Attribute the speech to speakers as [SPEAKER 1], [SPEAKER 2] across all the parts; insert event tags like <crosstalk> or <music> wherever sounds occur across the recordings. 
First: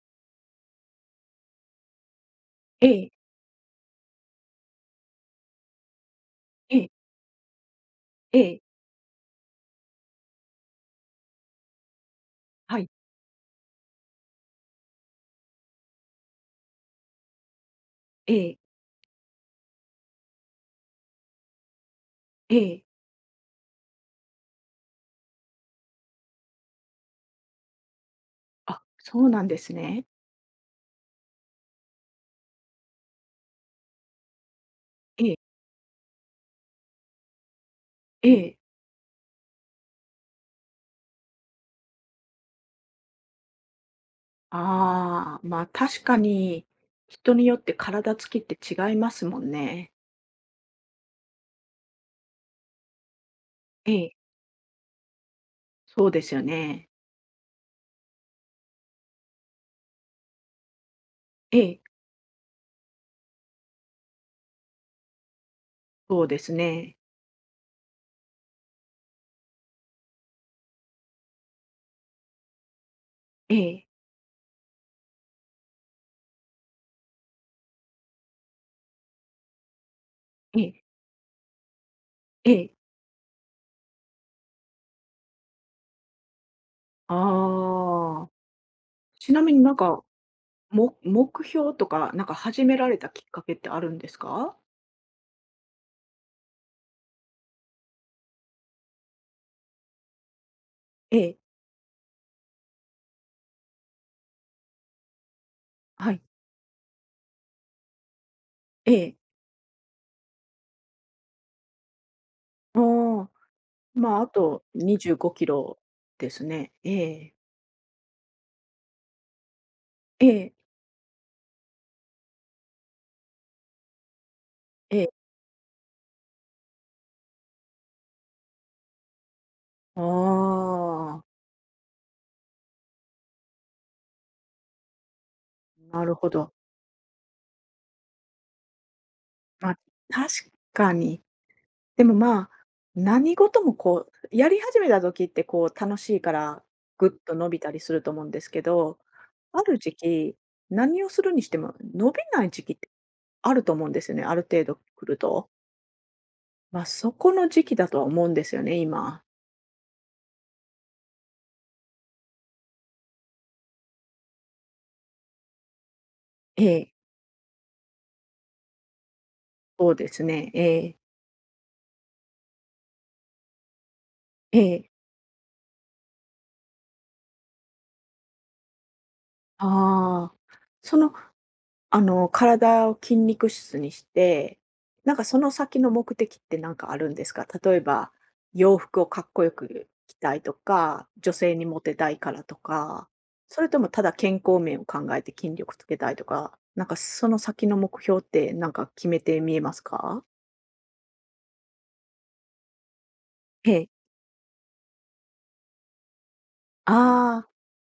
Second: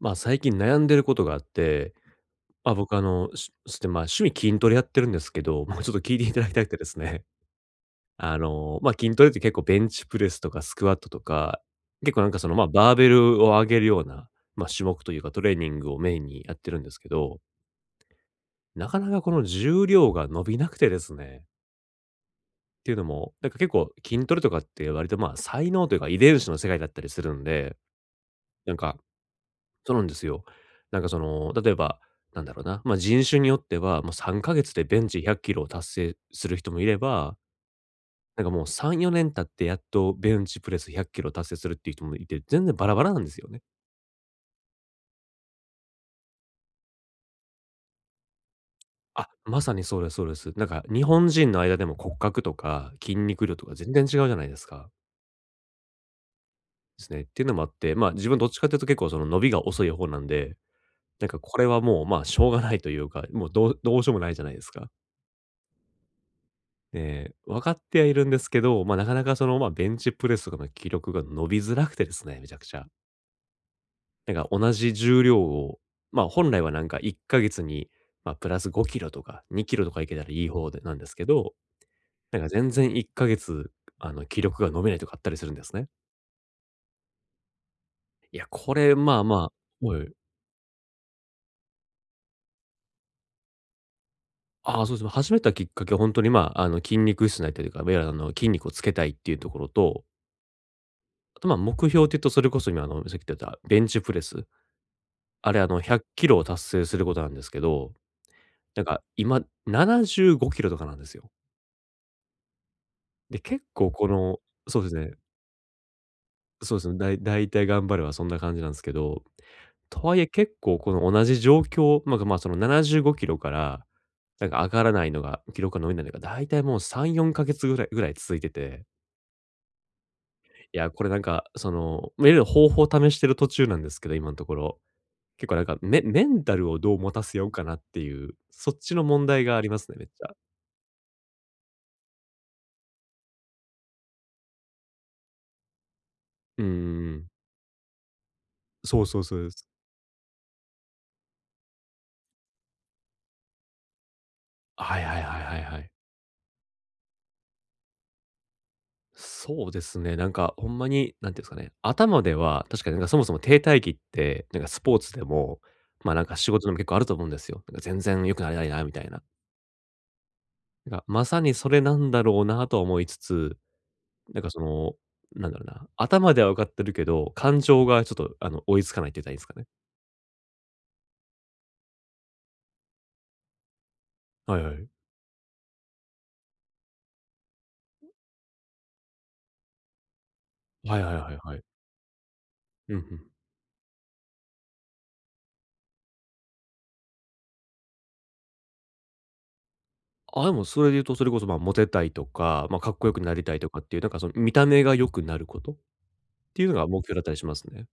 [SPEAKER 1] まあ、最近悩んでることがあって、まあ、
[SPEAKER 2] え
[SPEAKER 1] 僕
[SPEAKER 2] え、
[SPEAKER 1] しして、まあ、趣味筋トレやってるんですけど、もうちょっと聞いていただきたくて
[SPEAKER 2] え
[SPEAKER 1] で
[SPEAKER 2] え、
[SPEAKER 1] すね。<laughs>
[SPEAKER 2] ええ、
[SPEAKER 1] まあ、筋トレって結構ベンチプレスとかスクワットとか、結構なんかその、まあ、
[SPEAKER 2] はい、
[SPEAKER 1] バーベルを上げるような、まあ、種目というかトレーニングをメインにやってるんですけど、
[SPEAKER 2] ええ、
[SPEAKER 1] なかなかこの重量が伸びなくてですね。っ
[SPEAKER 2] ええ。
[SPEAKER 1] ていうのも、なんか結構筋トレとかって割とまあ、才能というか遺伝子の世界だったりするんで、なん
[SPEAKER 2] あ、
[SPEAKER 1] か
[SPEAKER 2] そうなんです
[SPEAKER 1] そうな
[SPEAKER 2] ね。
[SPEAKER 1] んですよ。なんかその、例えば、なんだろうな、まあ、人種によっては、もう3ヶ月でベンチ
[SPEAKER 2] え
[SPEAKER 1] 100
[SPEAKER 2] え、
[SPEAKER 1] キロを達成する人もいれば、
[SPEAKER 2] え
[SPEAKER 1] なんか
[SPEAKER 2] え。
[SPEAKER 1] もう3、4年経ってやっとベンチプレス100キロ達成するっていう人もいて、全然バラバラなんですよね。
[SPEAKER 2] ああ、まあ、確かに、人によって体つきって違います
[SPEAKER 1] あ、
[SPEAKER 2] もん
[SPEAKER 1] まさに
[SPEAKER 2] ね。
[SPEAKER 1] そうですそうです。なんか日本人の間でも骨格とか筋肉量とか全
[SPEAKER 2] え
[SPEAKER 1] 然
[SPEAKER 2] え、
[SPEAKER 1] 違うじゃないですか。
[SPEAKER 2] そうですよね。
[SPEAKER 1] ですね。っていうのもあって、まあ自分どっちかっていうと結構その伸びが遅い方なんで、なんかこ
[SPEAKER 2] え
[SPEAKER 1] れは
[SPEAKER 2] え、
[SPEAKER 1] もうまあしょうがないというか、もうどうしようもないじゃないですか。
[SPEAKER 2] そうですね。
[SPEAKER 1] で、分かってはいるんですけど、まあ、なかなかその、まあ、ベンチプレスとかの気力が伸びづらくてですね、めちゃくちゃ。
[SPEAKER 2] ええ、
[SPEAKER 1] なんか同じ重量を、まあ、本来はなんか1ヶ月に、まあ、プラス5キロとか2キロとかいけたらいい
[SPEAKER 2] え
[SPEAKER 1] 方で
[SPEAKER 2] え、
[SPEAKER 1] なんですけど、なんか
[SPEAKER 2] え
[SPEAKER 1] 全
[SPEAKER 2] え。
[SPEAKER 1] 然1ヶ月、気力が伸びないとかあったりするんですね。
[SPEAKER 2] ああ、
[SPEAKER 1] いや、これ、まあ
[SPEAKER 2] ちな
[SPEAKER 1] ま
[SPEAKER 2] みになん
[SPEAKER 1] あは
[SPEAKER 2] か、
[SPEAKER 1] い。
[SPEAKER 2] 目標とか、なんか始められたきっかけってあるんですか？
[SPEAKER 1] ああ、そうですね。始めたきっかけは本当に、まあ、筋肉質になりたいというか、いわゆる筋肉をつけたいっていうところと、
[SPEAKER 2] ええ、
[SPEAKER 1] あと、まあ、目標っていうと、それこそ今さっき言ってたベンチプレスあれ、100
[SPEAKER 2] はい、
[SPEAKER 1] キロを達成することなんですけど、なん
[SPEAKER 2] え
[SPEAKER 1] か
[SPEAKER 2] え。
[SPEAKER 1] 今75キロとかなんですよ。
[SPEAKER 2] ああ、
[SPEAKER 1] で、結構こ
[SPEAKER 2] まあ、あ
[SPEAKER 1] の
[SPEAKER 2] と
[SPEAKER 1] そうですね。
[SPEAKER 2] 25キロですね。
[SPEAKER 1] そうですね。
[SPEAKER 2] え
[SPEAKER 1] だい
[SPEAKER 2] え。
[SPEAKER 1] 大体頑張ればそんな感じなんですけど、とはいえ
[SPEAKER 2] え
[SPEAKER 1] 結
[SPEAKER 2] え、
[SPEAKER 1] 構この同じ状況、ま、あま、その75キロから、なんか上がら
[SPEAKER 2] え
[SPEAKER 1] ない
[SPEAKER 2] え。
[SPEAKER 1] のが、記録が伸びないのが、大体もう3、4ヶ月ぐらい続いてて、
[SPEAKER 2] あ
[SPEAKER 1] いや、これなん
[SPEAKER 2] あ、
[SPEAKER 1] か、その、ま、いろいろ方法を試してる途中なんですけど、今のところ。結構なんか、メ
[SPEAKER 2] なる
[SPEAKER 1] メ
[SPEAKER 2] ほ
[SPEAKER 1] ン
[SPEAKER 2] ど。
[SPEAKER 1] タルをどう持たせようかなっていう、そっちの問題があり
[SPEAKER 2] ま、
[SPEAKER 1] ますね、めっちゃ。
[SPEAKER 2] 確かに。でも、まあ、何事もこう、やり始めた時ってこう楽しいか
[SPEAKER 1] う
[SPEAKER 2] ら、
[SPEAKER 1] ん
[SPEAKER 2] ぐっ
[SPEAKER 1] ん。
[SPEAKER 2] と伸びたりすると思うんですけど、
[SPEAKER 1] そうそうそうで
[SPEAKER 2] あ
[SPEAKER 1] す。
[SPEAKER 2] る時期、何をするにしても伸びない時期ってあると思うんですよね、ある程度
[SPEAKER 1] はい
[SPEAKER 2] 来る
[SPEAKER 1] はいはい
[SPEAKER 2] と。
[SPEAKER 1] はいはい。
[SPEAKER 2] ま、そこの時期だとは思うんですよね、今。
[SPEAKER 1] そうですね。なんかほんまに、なんていうんですかね、頭では確かになんかそもそも停滞期って、なんかスポーツでも、まあなんか仕
[SPEAKER 2] え
[SPEAKER 1] 事でも結
[SPEAKER 2] え、
[SPEAKER 1] 構あると思うんですよ。なんか全然良くなれないなみたいな。
[SPEAKER 2] そうですね。ええ、
[SPEAKER 1] なんかまさにそれなんだろうなとは思いつつ、なんか
[SPEAKER 2] え
[SPEAKER 1] そ
[SPEAKER 2] え。
[SPEAKER 1] の、なんだろうな、頭では分かってるけど、感情がちょっと追いつかないって言ったらいいんですかね。
[SPEAKER 2] ああ。その、あの、体を筋肉質にして、
[SPEAKER 1] はいはい。
[SPEAKER 2] なんかその先の目的ってなんかあるんですか？例えば、洋服をかっこよく着たいと
[SPEAKER 1] はい
[SPEAKER 2] か、
[SPEAKER 1] はいは
[SPEAKER 2] 女
[SPEAKER 1] い
[SPEAKER 2] 性
[SPEAKER 1] はい。
[SPEAKER 2] にモテたいからと
[SPEAKER 1] うんう
[SPEAKER 2] か、
[SPEAKER 1] ん。
[SPEAKER 2] それともただ健康面を考えて筋力つけたいとか、なんかその先の目標ってなんか決めて見えますか？
[SPEAKER 1] あ、でもそれで言うと、それこそ、まあ、モテたいとか、まあ、かっこよくなりたいと
[SPEAKER 2] え
[SPEAKER 1] かっ
[SPEAKER 2] え。
[SPEAKER 1] ていう、なんかその見た目が良くなることっていうのが目標だったり
[SPEAKER 2] あ
[SPEAKER 1] し
[SPEAKER 2] あ、
[SPEAKER 1] ますね。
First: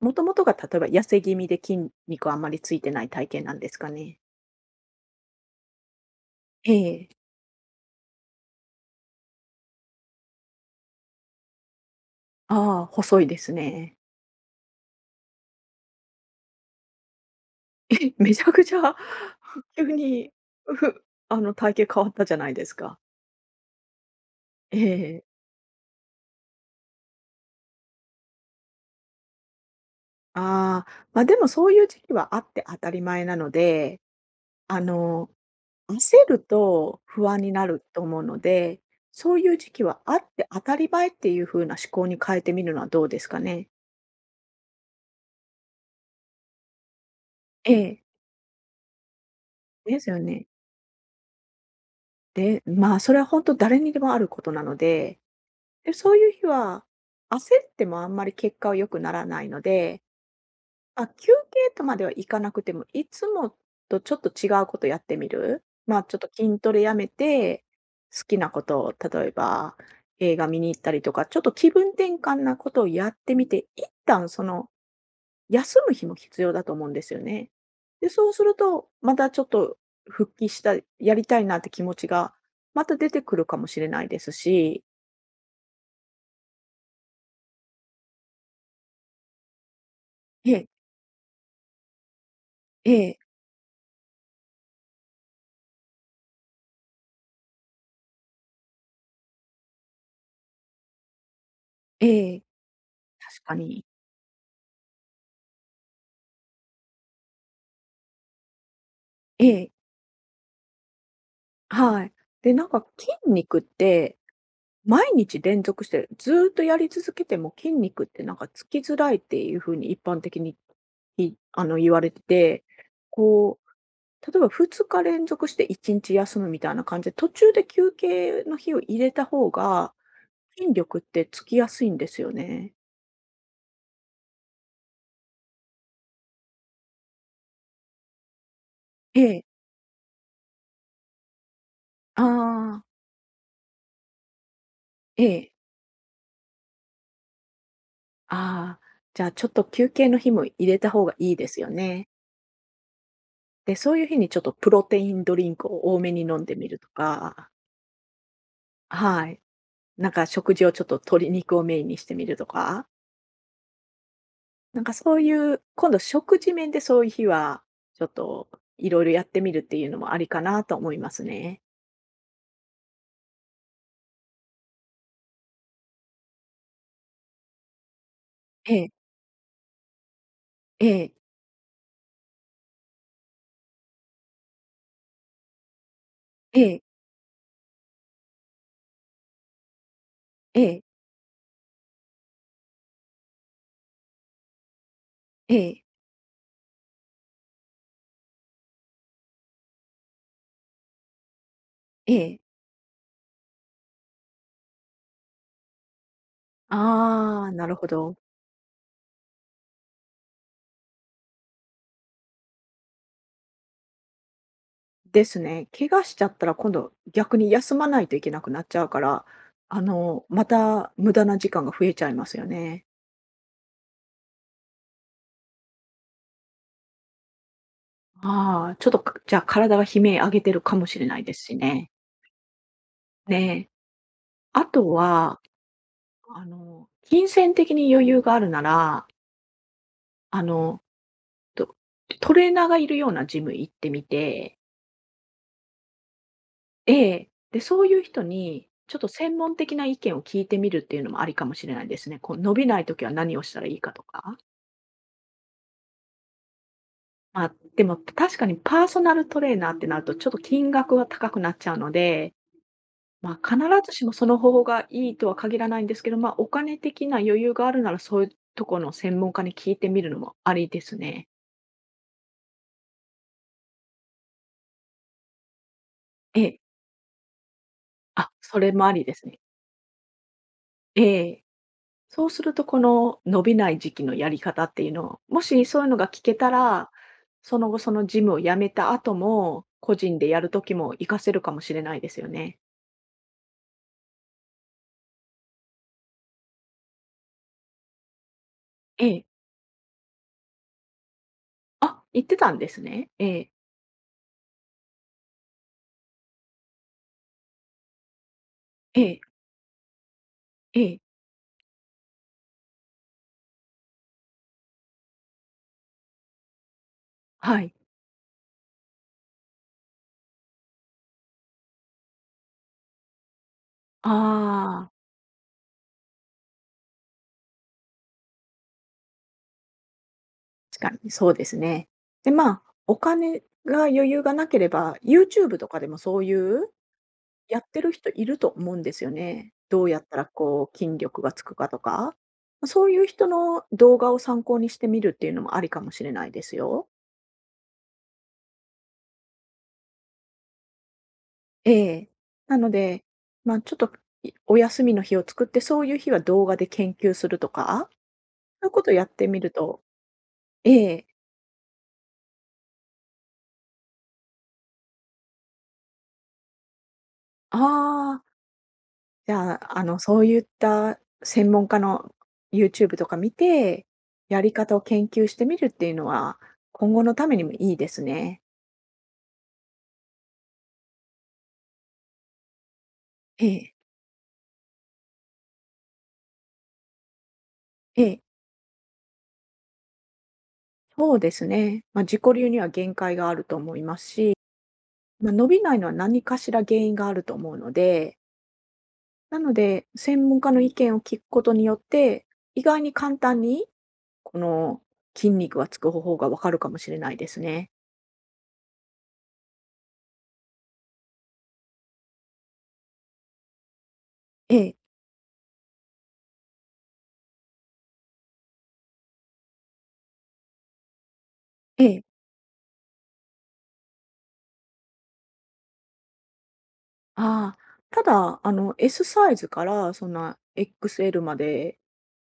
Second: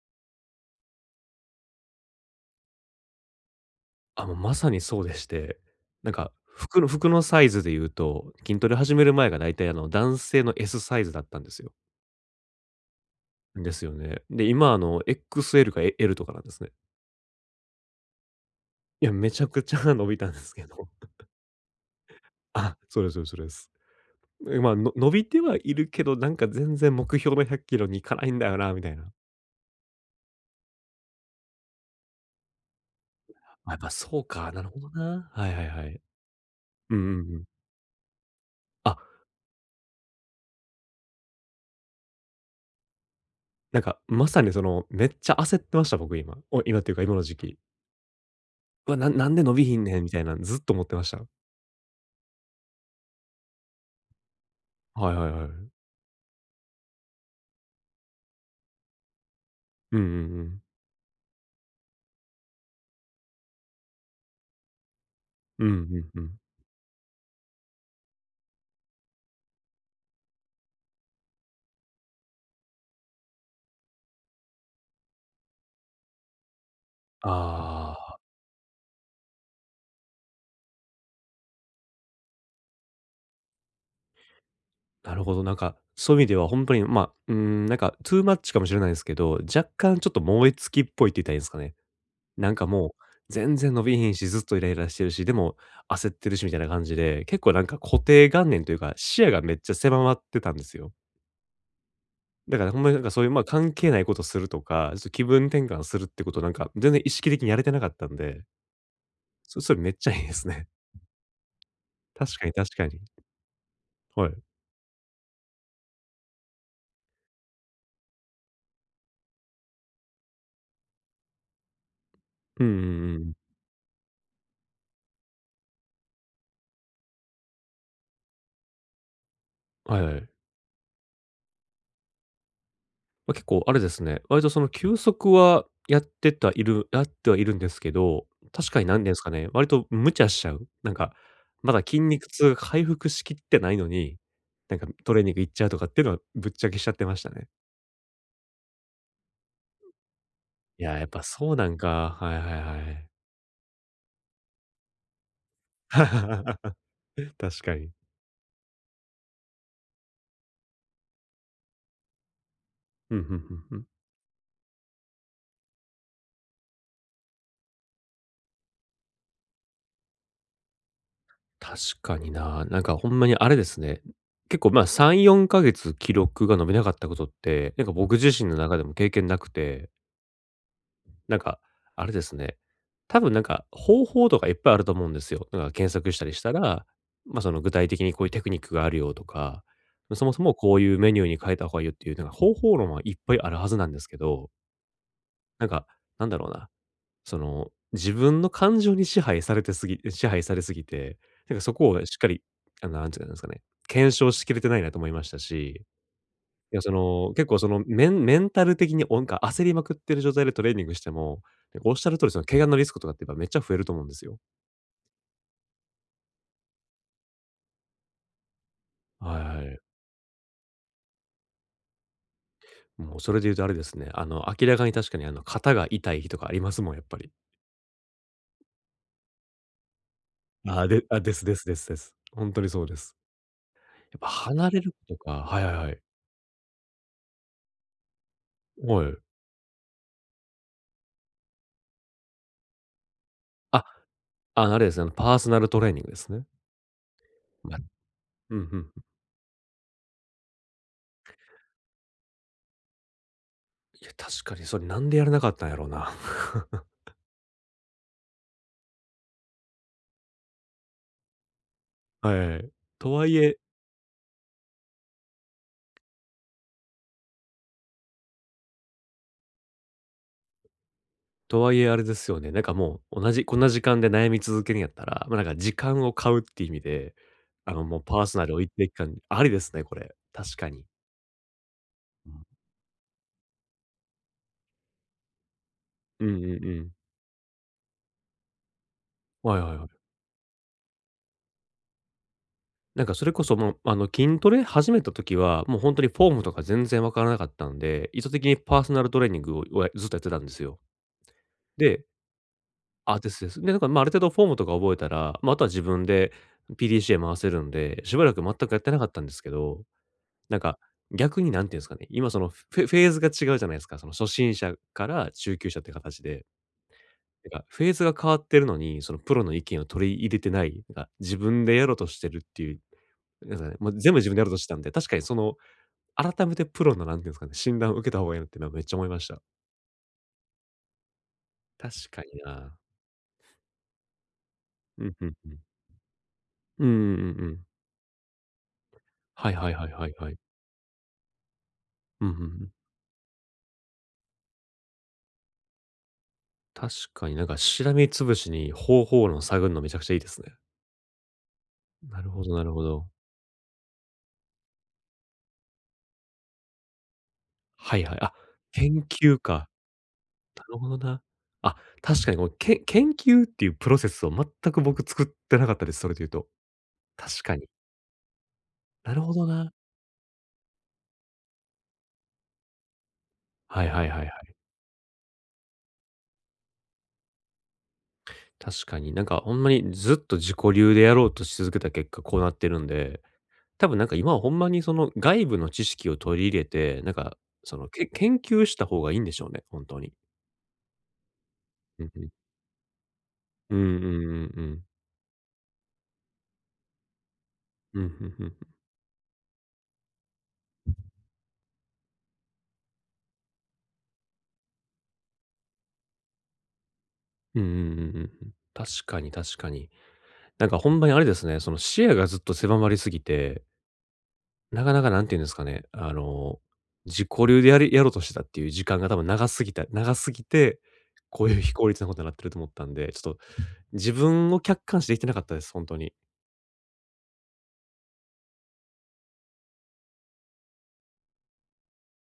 [SPEAKER 2] もともとが例えば痩せ気味で筋肉あんまりついてない体型なんですかね？
[SPEAKER 1] あ、もうまさにそうでして、なんか
[SPEAKER 2] え
[SPEAKER 1] 服の
[SPEAKER 2] え。
[SPEAKER 1] サイズで言うと、筋トレ始める前が大体男性の S サイズだったんですよ。
[SPEAKER 2] ああ、細いです
[SPEAKER 1] ですよ
[SPEAKER 2] ね。
[SPEAKER 1] ね。で、今XL か L とかなんですね。
[SPEAKER 2] え、めちゃくちゃ
[SPEAKER 1] いや、め
[SPEAKER 2] <laughs>
[SPEAKER 1] ちゃくち
[SPEAKER 2] 急
[SPEAKER 1] ゃ <laughs> 伸びたん
[SPEAKER 2] に、
[SPEAKER 1] ですけど。
[SPEAKER 2] <laughs> あの、体型変わった
[SPEAKER 1] <laughs>
[SPEAKER 2] じゃないです
[SPEAKER 1] あ、
[SPEAKER 2] か。
[SPEAKER 1] そうですそうですそうです。え、まあ、の伸
[SPEAKER 2] ええ。
[SPEAKER 1] びてはいるけど、なんか全然目標の100キロに行かないんだよなみたいな。
[SPEAKER 2] ああ、ま、でもそういう時期はあって当たり前なの
[SPEAKER 1] あ、やっぱ
[SPEAKER 2] で、
[SPEAKER 1] そうか、なるほ
[SPEAKER 2] あ
[SPEAKER 1] ど
[SPEAKER 2] の、
[SPEAKER 1] な。はいはいはい。
[SPEAKER 2] 焦る
[SPEAKER 1] うんう
[SPEAKER 2] と不
[SPEAKER 1] んう
[SPEAKER 2] 安
[SPEAKER 1] ん。
[SPEAKER 2] になると思うので、
[SPEAKER 1] あ、
[SPEAKER 2] そういう時期はあって当たり前っていう風な思考に変えてみるのはどうですかね。
[SPEAKER 1] なんか、まさにその、めっちゃ焦ってました、僕今。お今っていうか今の時期。
[SPEAKER 2] ええ、
[SPEAKER 1] うわ、なんで伸びひんね
[SPEAKER 2] で
[SPEAKER 1] んみ
[SPEAKER 2] すよ
[SPEAKER 1] たいな
[SPEAKER 2] ね。
[SPEAKER 1] ずっと思ってました。
[SPEAKER 2] で、まあ、それは本当誰にでもあることなの
[SPEAKER 1] はい
[SPEAKER 2] で、
[SPEAKER 1] はいはい。
[SPEAKER 2] で、そういう日は、焦ってもあんまり結果は良くならないの
[SPEAKER 1] うん
[SPEAKER 2] で、
[SPEAKER 1] うんうん。
[SPEAKER 2] あ、休憩とまではいかなくても、いつもとちょっと違うことやってみ
[SPEAKER 1] う
[SPEAKER 2] る。
[SPEAKER 1] んう
[SPEAKER 2] まあ、ちょっ
[SPEAKER 1] んう
[SPEAKER 2] と
[SPEAKER 1] ん。
[SPEAKER 2] 筋トレやめて、好きなことを、例えば映画見に行ったりとか、ちょっと気分転換なことをやってみて、一旦その休む日も必要だと思うんですよね。で、
[SPEAKER 1] あ
[SPEAKER 2] そうすると、またちょっと復帰したやりたいなって気持ちがまた出てくるかもしれないですし、
[SPEAKER 1] あ、なるほど。なんか、そういう意味ではほんとに、まあ、うーん、なんか、トゥーマッチかもしれないですけど、若干ちょっと燃え
[SPEAKER 2] ええ、
[SPEAKER 1] 尽きっぽいって言ったらいいんですかね。なんかも
[SPEAKER 2] え
[SPEAKER 1] う、
[SPEAKER 2] え、
[SPEAKER 1] 全然伸びひんし、ずっとイライラしてるし、でも焦ってるしみたいな感じで、結構なんか固定観念というか、視野がめっちゃ狭まってたんですよ。
[SPEAKER 2] ええ、
[SPEAKER 1] だからほんまになんかそういう、ま
[SPEAKER 2] 確
[SPEAKER 1] あ、
[SPEAKER 2] か
[SPEAKER 1] 関
[SPEAKER 2] に。
[SPEAKER 1] 係ないことするとか、ちょっと気分転換するってことなんか、全然意識的にやれてなかったんで、
[SPEAKER 2] え
[SPEAKER 1] そ
[SPEAKER 2] え、
[SPEAKER 1] それめっちゃいいですね。
[SPEAKER 2] はい。
[SPEAKER 1] <laughs> 確かに
[SPEAKER 2] で、なん
[SPEAKER 1] 確か
[SPEAKER 2] か
[SPEAKER 1] に。
[SPEAKER 2] 筋肉って
[SPEAKER 1] はい。
[SPEAKER 2] 毎日連続して、ずーっとやり続けても筋肉ってなんかつきづらいっていう風に一般的に、あの、言われて
[SPEAKER 1] う
[SPEAKER 2] て、
[SPEAKER 1] んうんうん。
[SPEAKER 2] こう、例えば2日連続して1日休むみたいな感じで、途中で休憩の日を入れた方が、
[SPEAKER 1] はいはい。
[SPEAKER 2] 筋力ってつきやすいんですよね。
[SPEAKER 1] まあ、結構あれですね、割とその休息はやってはいるんですけど、確かになんです
[SPEAKER 2] え
[SPEAKER 1] か
[SPEAKER 2] え。
[SPEAKER 1] ね、割と無茶しちゃう。なんか、まだ筋
[SPEAKER 2] あ
[SPEAKER 1] 肉痛が回
[SPEAKER 2] あ、
[SPEAKER 1] 復しきってないのに、なんかトレー
[SPEAKER 2] え
[SPEAKER 1] ニング行っ
[SPEAKER 2] え。
[SPEAKER 1] ちゃうとかっていうのはぶっちゃけしちゃってましたね。
[SPEAKER 2] ああ、じゃあちょっと休憩の日も入れ
[SPEAKER 1] い
[SPEAKER 2] た
[SPEAKER 1] や、や
[SPEAKER 2] 方
[SPEAKER 1] っ
[SPEAKER 2] が
[SPEAKER 1] ぱ
[SPEAKER 2] いいで
[SPEAKER 1] そう
[SPEAKER 2] す
[SPEAKER 1] な
[SPEAKER 2] よ
[SPEAKER 1] ん
[SPEAKER 2] ね。
[SPEAKER 1] か。はいはいはい。
[SPEAKER 2] で、そういう日にちょっとプロテインドリンクを多めに飲んでみ
[SPEAKER 1] <laughs>
[SPEAKER 2] る
[SPEAKER 1] 確
[SPEAKER 2] とか、
[SPEAKER 1] かに。
[SPEAKER 2] はい。なんか食事をちょっと鶏肉をメインにしてみるとか、
[SPEAKER 1] うん、んうんうん。
[SPEAKER 2] なんかそういう、今度食事面でそういう日は、ちょっといろいろやってみるっていうのもありかなと思いますね。
[SPEAKER 1] 確かにな。なんかほんまにあれですね。結構まあ3、4ヶ月記録が伸びなかったことって、なんか僕自身の
[SPEAKER 2] え
[SPEAKER 1] 中で
[SPEAKER 2] え、
[SPEAKER 1] も経験なくて、
[SPEAKER 2] ええ、
[SPEAKER 1] なんかあれですね。多分なんか方法とかいっぱいあると思うんですよ。なんか検索したりした
[SPEAKER 2] ええ、
[SPEAKER 1] ら、まあその具体的にこういうテクニックがあるよとか、そもそも
[SPEAKER 2] え
[SPEAKER 1] こう
[SPEAKER 2] え、
[SPEAKER 1] いうメニューに変えた方がいいよっていう、なんか方法論はいっぱいあるはずなんですけど、
[SPEAKER 2] え
[SPEAKER 1] なん
[SPEAKER 2] え、
[SPEAKER 1] かなんだろうな。その、自分の感情に支配されすぎて、なんかそこをしっか
[SPEAKER 2] え
[SPEAKER 1] り、
[SPEAKER 2] え。
[SPEAKER 1] なんて言うんですかね、検証しきれてないなと思いましたし、いや、その、
[SPEAKER 2] あ
[SPEAKER 1] 結
[SPEAKER 2] あ、
[SPEAKER 1] 構そ
[SPEAKER 2] なる
[SPEAKER 1] の、
[SPEAKER 2] ほ
[SPEAKER 1] メ
[SPEAKER 2] ど。
[SPEAKER 1] ンメンタル的になんか焦りまくってる状態でトレーニングしても、なんかおっしゃる通りその怪我のリスクとかってやっぱめっちゃ増えると思うんですよ。
[SPEAKER 2] ですね。怪我しちゃったら今度逆に休まないといけなくなっちゃうから、
[SPEAKER 1] はいはい。
[SPEAKER 2] あの、また無駄な時間が増えちゃいますよね。
[SPEAKER 1] もうそれで言うとあれですね、明らかに確かに肩が痛い日とかありますもん、やっぱり。
[SPEAKER 2] ああ、ちょっとかじゃあ体が悲鳴上げてるか
[SPEAKER 1] あ、
[SPEAKER 2] もしれない
[SPEAKER 1] で
[SPEAKER 2] です
[SPEAKER 1] すで
[SPEAKER 2] し
[SPEAKER 1] すです
[SPEAKER 2] ね。
[SPEAKER 1] です。本当にそうです。
[SPEAKER 2] ねえ。
[SPEAKER 1] やっぱ
[SPEAKER 2] あ
[SPEAKER 1] 離れ
[SPEAKER 2] と
[SPEAKER 1] ることか
[SPEAKER 2] は、
[SPEAKER 1] はいはいはい。
[SPEAKER 2] あの、金銭的に余裕があるな
[SPEAKER 1] は
[SPEAKER 2] ら、
[SPEAKER 1] い。
[SPEAKER 2] あの、とトレーナーがいるようなジム行っ
[SPEAKER 1] あ、
[SPEAKER 2] てみて、
[SPEAKER 1] あれですね、パーソナルトレーニングですね。
[SPEAKER 2] ええ、で、
[SPEAKER 1] ま
[SPEAKER 2] そういう人
[SPEAKER 1] うん
[SPEAKER 2] に
[SPEAKER 1] うん。
[SPEAKER 2] ちょっと専門的な意見を聞いてみるっていうのもありかもしれないですね。こう伸びないときは何をしたらいいかと
[SPEAKER 1] いや、
[SPEAKER 2] か。
[SPEAKER 1] 確かにそれなんでやらなかったんやろうな。<laughs>
[SPEAKER 2] まあ、でも確かにパーソナルトレーナーってなるとちょっと金額は高くなっちゃうので、
[SPEAKER 1] はい。とはい
[SPEAKER 2] まあ、
[SPEAKER 1] え
[SPEAKER 2] 必ずしもその方法がいいとは限らないんですけど、まあ、お金的な余裕があるなら、そういうところの専門家に聞いてみるのもありですね。
[SPEAKER 1] とはいえあれですよね、なんかもう同じこんな時間で悩み続けるんやったら、まあ、なんか時間を買う
[SPEAKER 2] え
[SPEAKER 1] っ
[SPEAKER 2] え。
[SPEAKER 1] て意味で、もうパー
[SPEAKER 2] あ、
[SPEAKER 1] ソナル
[SPEAKER 2] そ
[SPEAKER 1] を一
[SPEAKER 2] れも
[SPEAKER 1] 定
[SPEAKER 2] あ
[SPEAKER 1] 期
[SPEAKER 2] り
[SPEAKER 1] 間
[SPEAKER 2] ですね。
[SPEAKER 1] ありですね、これ。確かに。
[SPEAKER 2] ええ。そう
[SPEAKER 1] う
[SPEAKER 2] す
[SPEAKER 1] ん。
[SPEAKER 2] ると、この伸びない時期のやり方っていうのを、もしそういうのが聞
[SPEAKER 1] うん
[SPEAKER 2] け
[SPEAKER 1] う
[SPEAKER 2] た
[SPEAKER 1] んうん
[SPEAKER 2] ら、その後、そのジムを辞めた後
[SPEAKER 1] はい
[SPEAKER 2] も、
[SPEAKER 1] はいは
[SPEAKER 2] 個
[SPEAKER 1] い。
[SPEAKER 2] 人でやる時も活かせるかもしれないですよね。
[SPEAKER 1] なんかそれこそもう、筋トレ始めた時は、もう本当にフォームとか全然わからなかったんで、意図的にパーソナ
[SPEAKER 2] え
[SPEAKER 1] ルト
[SPEAKER 2] え。
[SPEAKER 1] レーニングををずっとやってたんですよ。
[SPEAKER 2] あ、
[SPEAKER 1] で
[SPEAKER 2] 行ってたんですね。え
[SPEAKER 1] ですで
[SPEAKER 2] え、
[SPEAKER 1] す。で、だから、まあ、ある程度フォームとか覚えたら、まあ、あとは自分で PDCA 回せるんで、しばらく全くやってな
[SPEAKER 2] え
[SPEAKER 1] かった
[SPEAKER 2] え、
[SPEAKER 1] んですけど、なんか、
[SPEAKER 2] ええ、
[SPEAKER 1] 逆に何て言うんですかね、今そのフェーズが違うじゃないですか。その初心者から中級者って形で。な
[SPEAKER 2] は
[SPEAKER 1] んか
[SPEAKER 2] い。
[SPEAKER 1] フェーズが変わってるのに、そのプロの意見を取り入れてない、なんか自分でやろうとしてるっていう、なんかね、もう全部自分でやろうとしてたんで、
[SPEAKER 2] ああ、
[SPEAKER 1] 確かにその、改めてプロの何て言うんですかね、診断を受けた方がいいなっていうのはめっちゃ思いました。
[SPEAKER 2] 確かにそうですね。
[SPEAKER 1] 確か
[SPEAKER 2] で、
[SPEAKER 1] に
[SPEAKER 2] まあ、
[SPEAKER 1] な。
[SPEAKER 2] お金が余裕がなければ、
[SPEAKER 1] うん、うんうん。
[SPEAKER 2] YouTube とかでもそういう
[SPEAKER 1] うんうんうんう
[SPEAKER 2] や
[SPEAKER 1] ん。
[SPEAKER 2] ってる人いると思うんですよ
[SPEAKER 1] は
[SPEAKER 2] ね。
[SPEAKER 1] いはい
[SPEAKER 2] ど
[SPEAKER 1] は
[SPEAKER 2] う
[SPEAKER 1] い
[SPEAKER 2] やっ
[SPEAKER 1] はい
[SPEAKER 2] たら
[SPEAKER 1] はい。
[SPEAKER 2] こう筋力がつくかとか。
[SPEAKER 1] うん、うんう
[SPEAKER 2] ま、
[SPEAKER 1] ん。
[SPEAKER 2] そういう人の動画を参考にしてみるっていうのもありかもしれないですよ。
[SPEAKER 1] 確かになんかしらみつぶしに方法論探るのめちゃくちゃいいですね。
[SPEAKER 2] ええ。
[SPEAKER 1] なるほど
[SPEAKER 2] な
[SPEAKER 1] な
[SPEAKER 2] の
[SPEAKER 1] るほ
[SPEAKER 2] で、
[SPEAKER 1] ど。
[SPEAKER 2] まあ、ちょっと、お休みの日を作って、そういう日は動画で研究するとか、
[SPEAKER 1] はいはい。あ、
[SPEAKER 2] そういうことをや
[SPEAKER 1] 研
[SPEAKER 2] って
[SPEAKER 1] 究
[SPEAKER 2] みる
[SPEAKER 1] か。
[SPEAKER 2] と、
[SPEAKER 1] なる
[SPEAKER 2] え
[SPEAKER 1] ほど
[SPEAKER 2] え、
[SPEAKER 1] な。あ、確かにこう、研究っていうプロセスを全く僕作ってなかったです、それで言うと。確か
[SPEAKER 2] あ
[SPEAKER 1] に。
[SPEAKER 2] あ、
[SPEAKER 1] なるほ
[SPEAKER 2] じ
[SPEAKER 1] ど
[SPEAKER 2] ゃ
[SPEAKER 1] な。
[SPEAKER 2] あ、あの、そういった専門家の YouTube とか見
[SPEAKER 1] は
[SPEAKER 2] て、
[SPEAKER 1] いはいはいは
[SPEAKER 2] やり
[SPEAKER 1] い。
[SPEAKER 2] 方を研究してみるっていうのは、今後のためにもいいですね。
[SPEAKER 1] 確かになんかほんまにずっと自己流でやろうとし続けた結果こうなってるんで、
[SPEAKER 2] ええ、
[SPEAKER 1] 多分なんか今はほんまにその外部の知識を取り入れて、なんかその
[SPEAKER 2] ええ。
[SPEAKER 1] 研究した方がいいんでしょうね、本当に。
[SPEAKER 2] そうですね。ま
[SPEAKER 1] う
[SPEAKER 2] あ、
[SPEAKER 1] ん
[SPEAKER 2] 自
[SPEAKER 1] う
[SPEAKER 2] 己
[SPEAKER 1] ん。
[SPEAKER 2] 流には限界があると
[SPEAKER 1] う
[SPEAKER 2] 思
[SPEAKER 1] ん
[SPEAKER 2] いま
[SPEAKER 1] うん
[SPEAKER 2] すし、
[SPEAKER 1] うんうん。
[SPEAKER 2] まあ、伸びないのは何かしら原因があると思うの
[SPEAKER 1] うん、
[SPEAKER 2] で、
[SPEAKER 1] ふんふんふん。
[SPEAKER 2] なので、専門家の意見を聞くことによって、意外に簡単に、この筋肉がつく方法がわかるかもしれないです
[SPEAKER 1] うんうん
[SPEAKER 2] ね。
[SPEAKER 1] うんうんうん。確かに確かに。なんかほんまにあれですね、その視野がずっと狭まりすぎて、
[SPEAKER 2] ええ、
[SPEAKER 1] なかなかなんて言うんですかね、自己流でやろうとしてたっていう時間が多分長すぎて、こういう非
[SPEAKER 2] え
[SPEAKER 1] 効率
[SPEAKER 2] え、
[SPEAKER 1] なことになってると思ったんで、ちょっと自分を客観視できてなかったです、本当に。
[SPEAKER 2] ああ、ただ、あの、S サイズからそんな XL まで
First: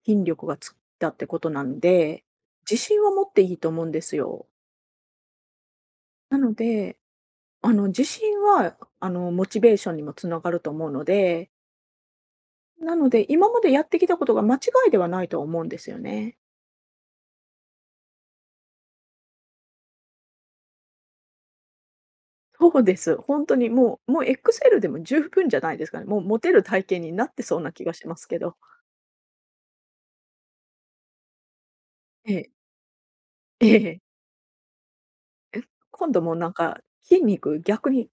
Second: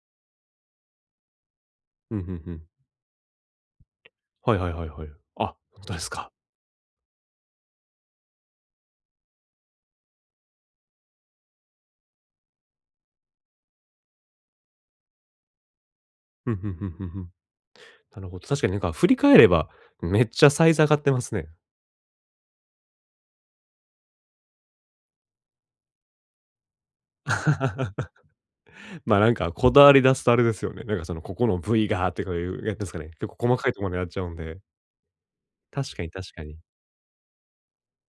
[SPEAKER 2] 筋力がつったってことなん
[SPEAKER 1] うん、う
[SPEAKER 2] で、
[SPEAKER 1] んうん。
[SPEAKER 2] 自信は持っていいと思うんですよ。
[SPEAKER 1] はいはいはいはい。あ、本当ですか。
[SPEAKER 2] なので、あの、自信は、あの、モチベーションにもつながると思うので、なので、今までやってきたことが間違いではないとは思うんですよね。
[SPEAKER 1] うんうんうんうんうん。なるほど。確かになんか振り返れば、めっちゃサイズ上がってますね。
[SPEAKER 2] そうです。本当にもうセルでも十分じゃないですかね。もうモテる体型になってそうな気
[SPEAKER 1] <laughs>
[SPEAKER 2] がしますけど。
[SPEAKER 1] まあ、なんかこだわり出すとあれですよね。なんかそのここの部位がとかい
[SPEAKER 2] ええ、
[SPEAKER 1] う、やつですかね。結構細
[SPEAKER 2] え
[SPEAKER 1] かいところまで
[SPEAKER 2] え。
[SPEAKER 1] やっちゃうんで。
[SPEAKER 2] え、
[SPEAKER 1] 確かに
[SPEAKER 2] 今度
[SPEAKER 1] 確
[SPEAKER 2] も
[SPEAKER 1] か
[SPEAKER 2] なん
[SPEAKER 1] に。
[SPEAKER 2] か、筋肉逆に、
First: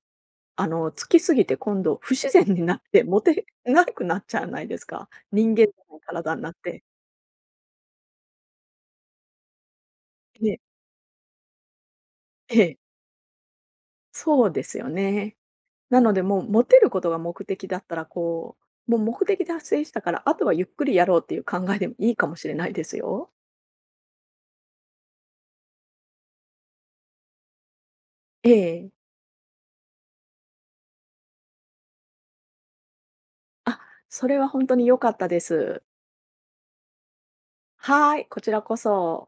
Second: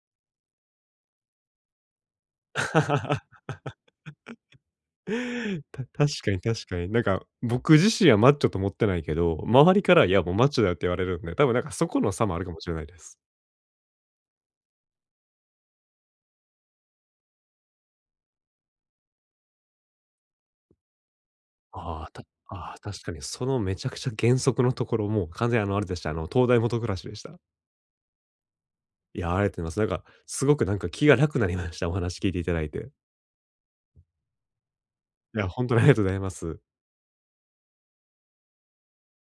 [SPEAKER 2] あの、つきすぎて今度不自然になって、モ
[SPEAKER 1] <laughs>
[SPEAKER 2] テなくなっちゃわないですか？人間じゃない
[SPEAKER 1] 確か
[SPEAKER 2] 体
[SPEAKER 1] に
[SPEAKER 2] になっ
[SPEAKER 1] 確か
[SPEAKER 2] て。
[SPEAKER 1] に。なんか僕自身はマッチョと思ってないけど、周りからいやもうマッ
[SPEAKER 2] え
[SPEAKER 1] チ
[SPEAKER 2] え、
[SPEAKER 1] ョだよって言われるんで、多分なんかそこの差もあるかも
[SPEAKER 2] え
[SPEAKER 1] しれ
[SPEAKER 2] え、
[SPEAKER 1] ないです。
[SPEAKER 2] そうですよね。なので、もうモテることが目的だったら、こう、もう目的達成したから、あとはゆっくりやろうっていう考えでも
[SPEAKER 1] あ
[SPEAKER 2] い
[SPEAKER 1] あ、
[SPEAKER 2] い
[SPEAKER 1] た
[SPEAKER 2] かもしれない
[SPEAKER 1] ああ、
[SPEAKER 2] です
[SPEAKER 1] 確かに
[SPEAKER 2] よ。
[SPEAKER 1] そのめちゃくちゃ原則のところ、もう完全にあれでした、あの東大元暮らしでした。
[SPEAKER 2] ええ。
[SPEAKER 1] いや、ありがとうございます。なんかすごくなんか気が楽になりました。お話聞いていただいて。
[SPEAKER 2] あ、それは本当に良かった
[SPEAKER 1] い
[SPEAKER 2] で
[SPEAKER 1] や、本当に
[SPEAKER 2] す。
[SPEAKER 1] ありがとうございます。
[SPEAKER 2] はーい、こちらこそ。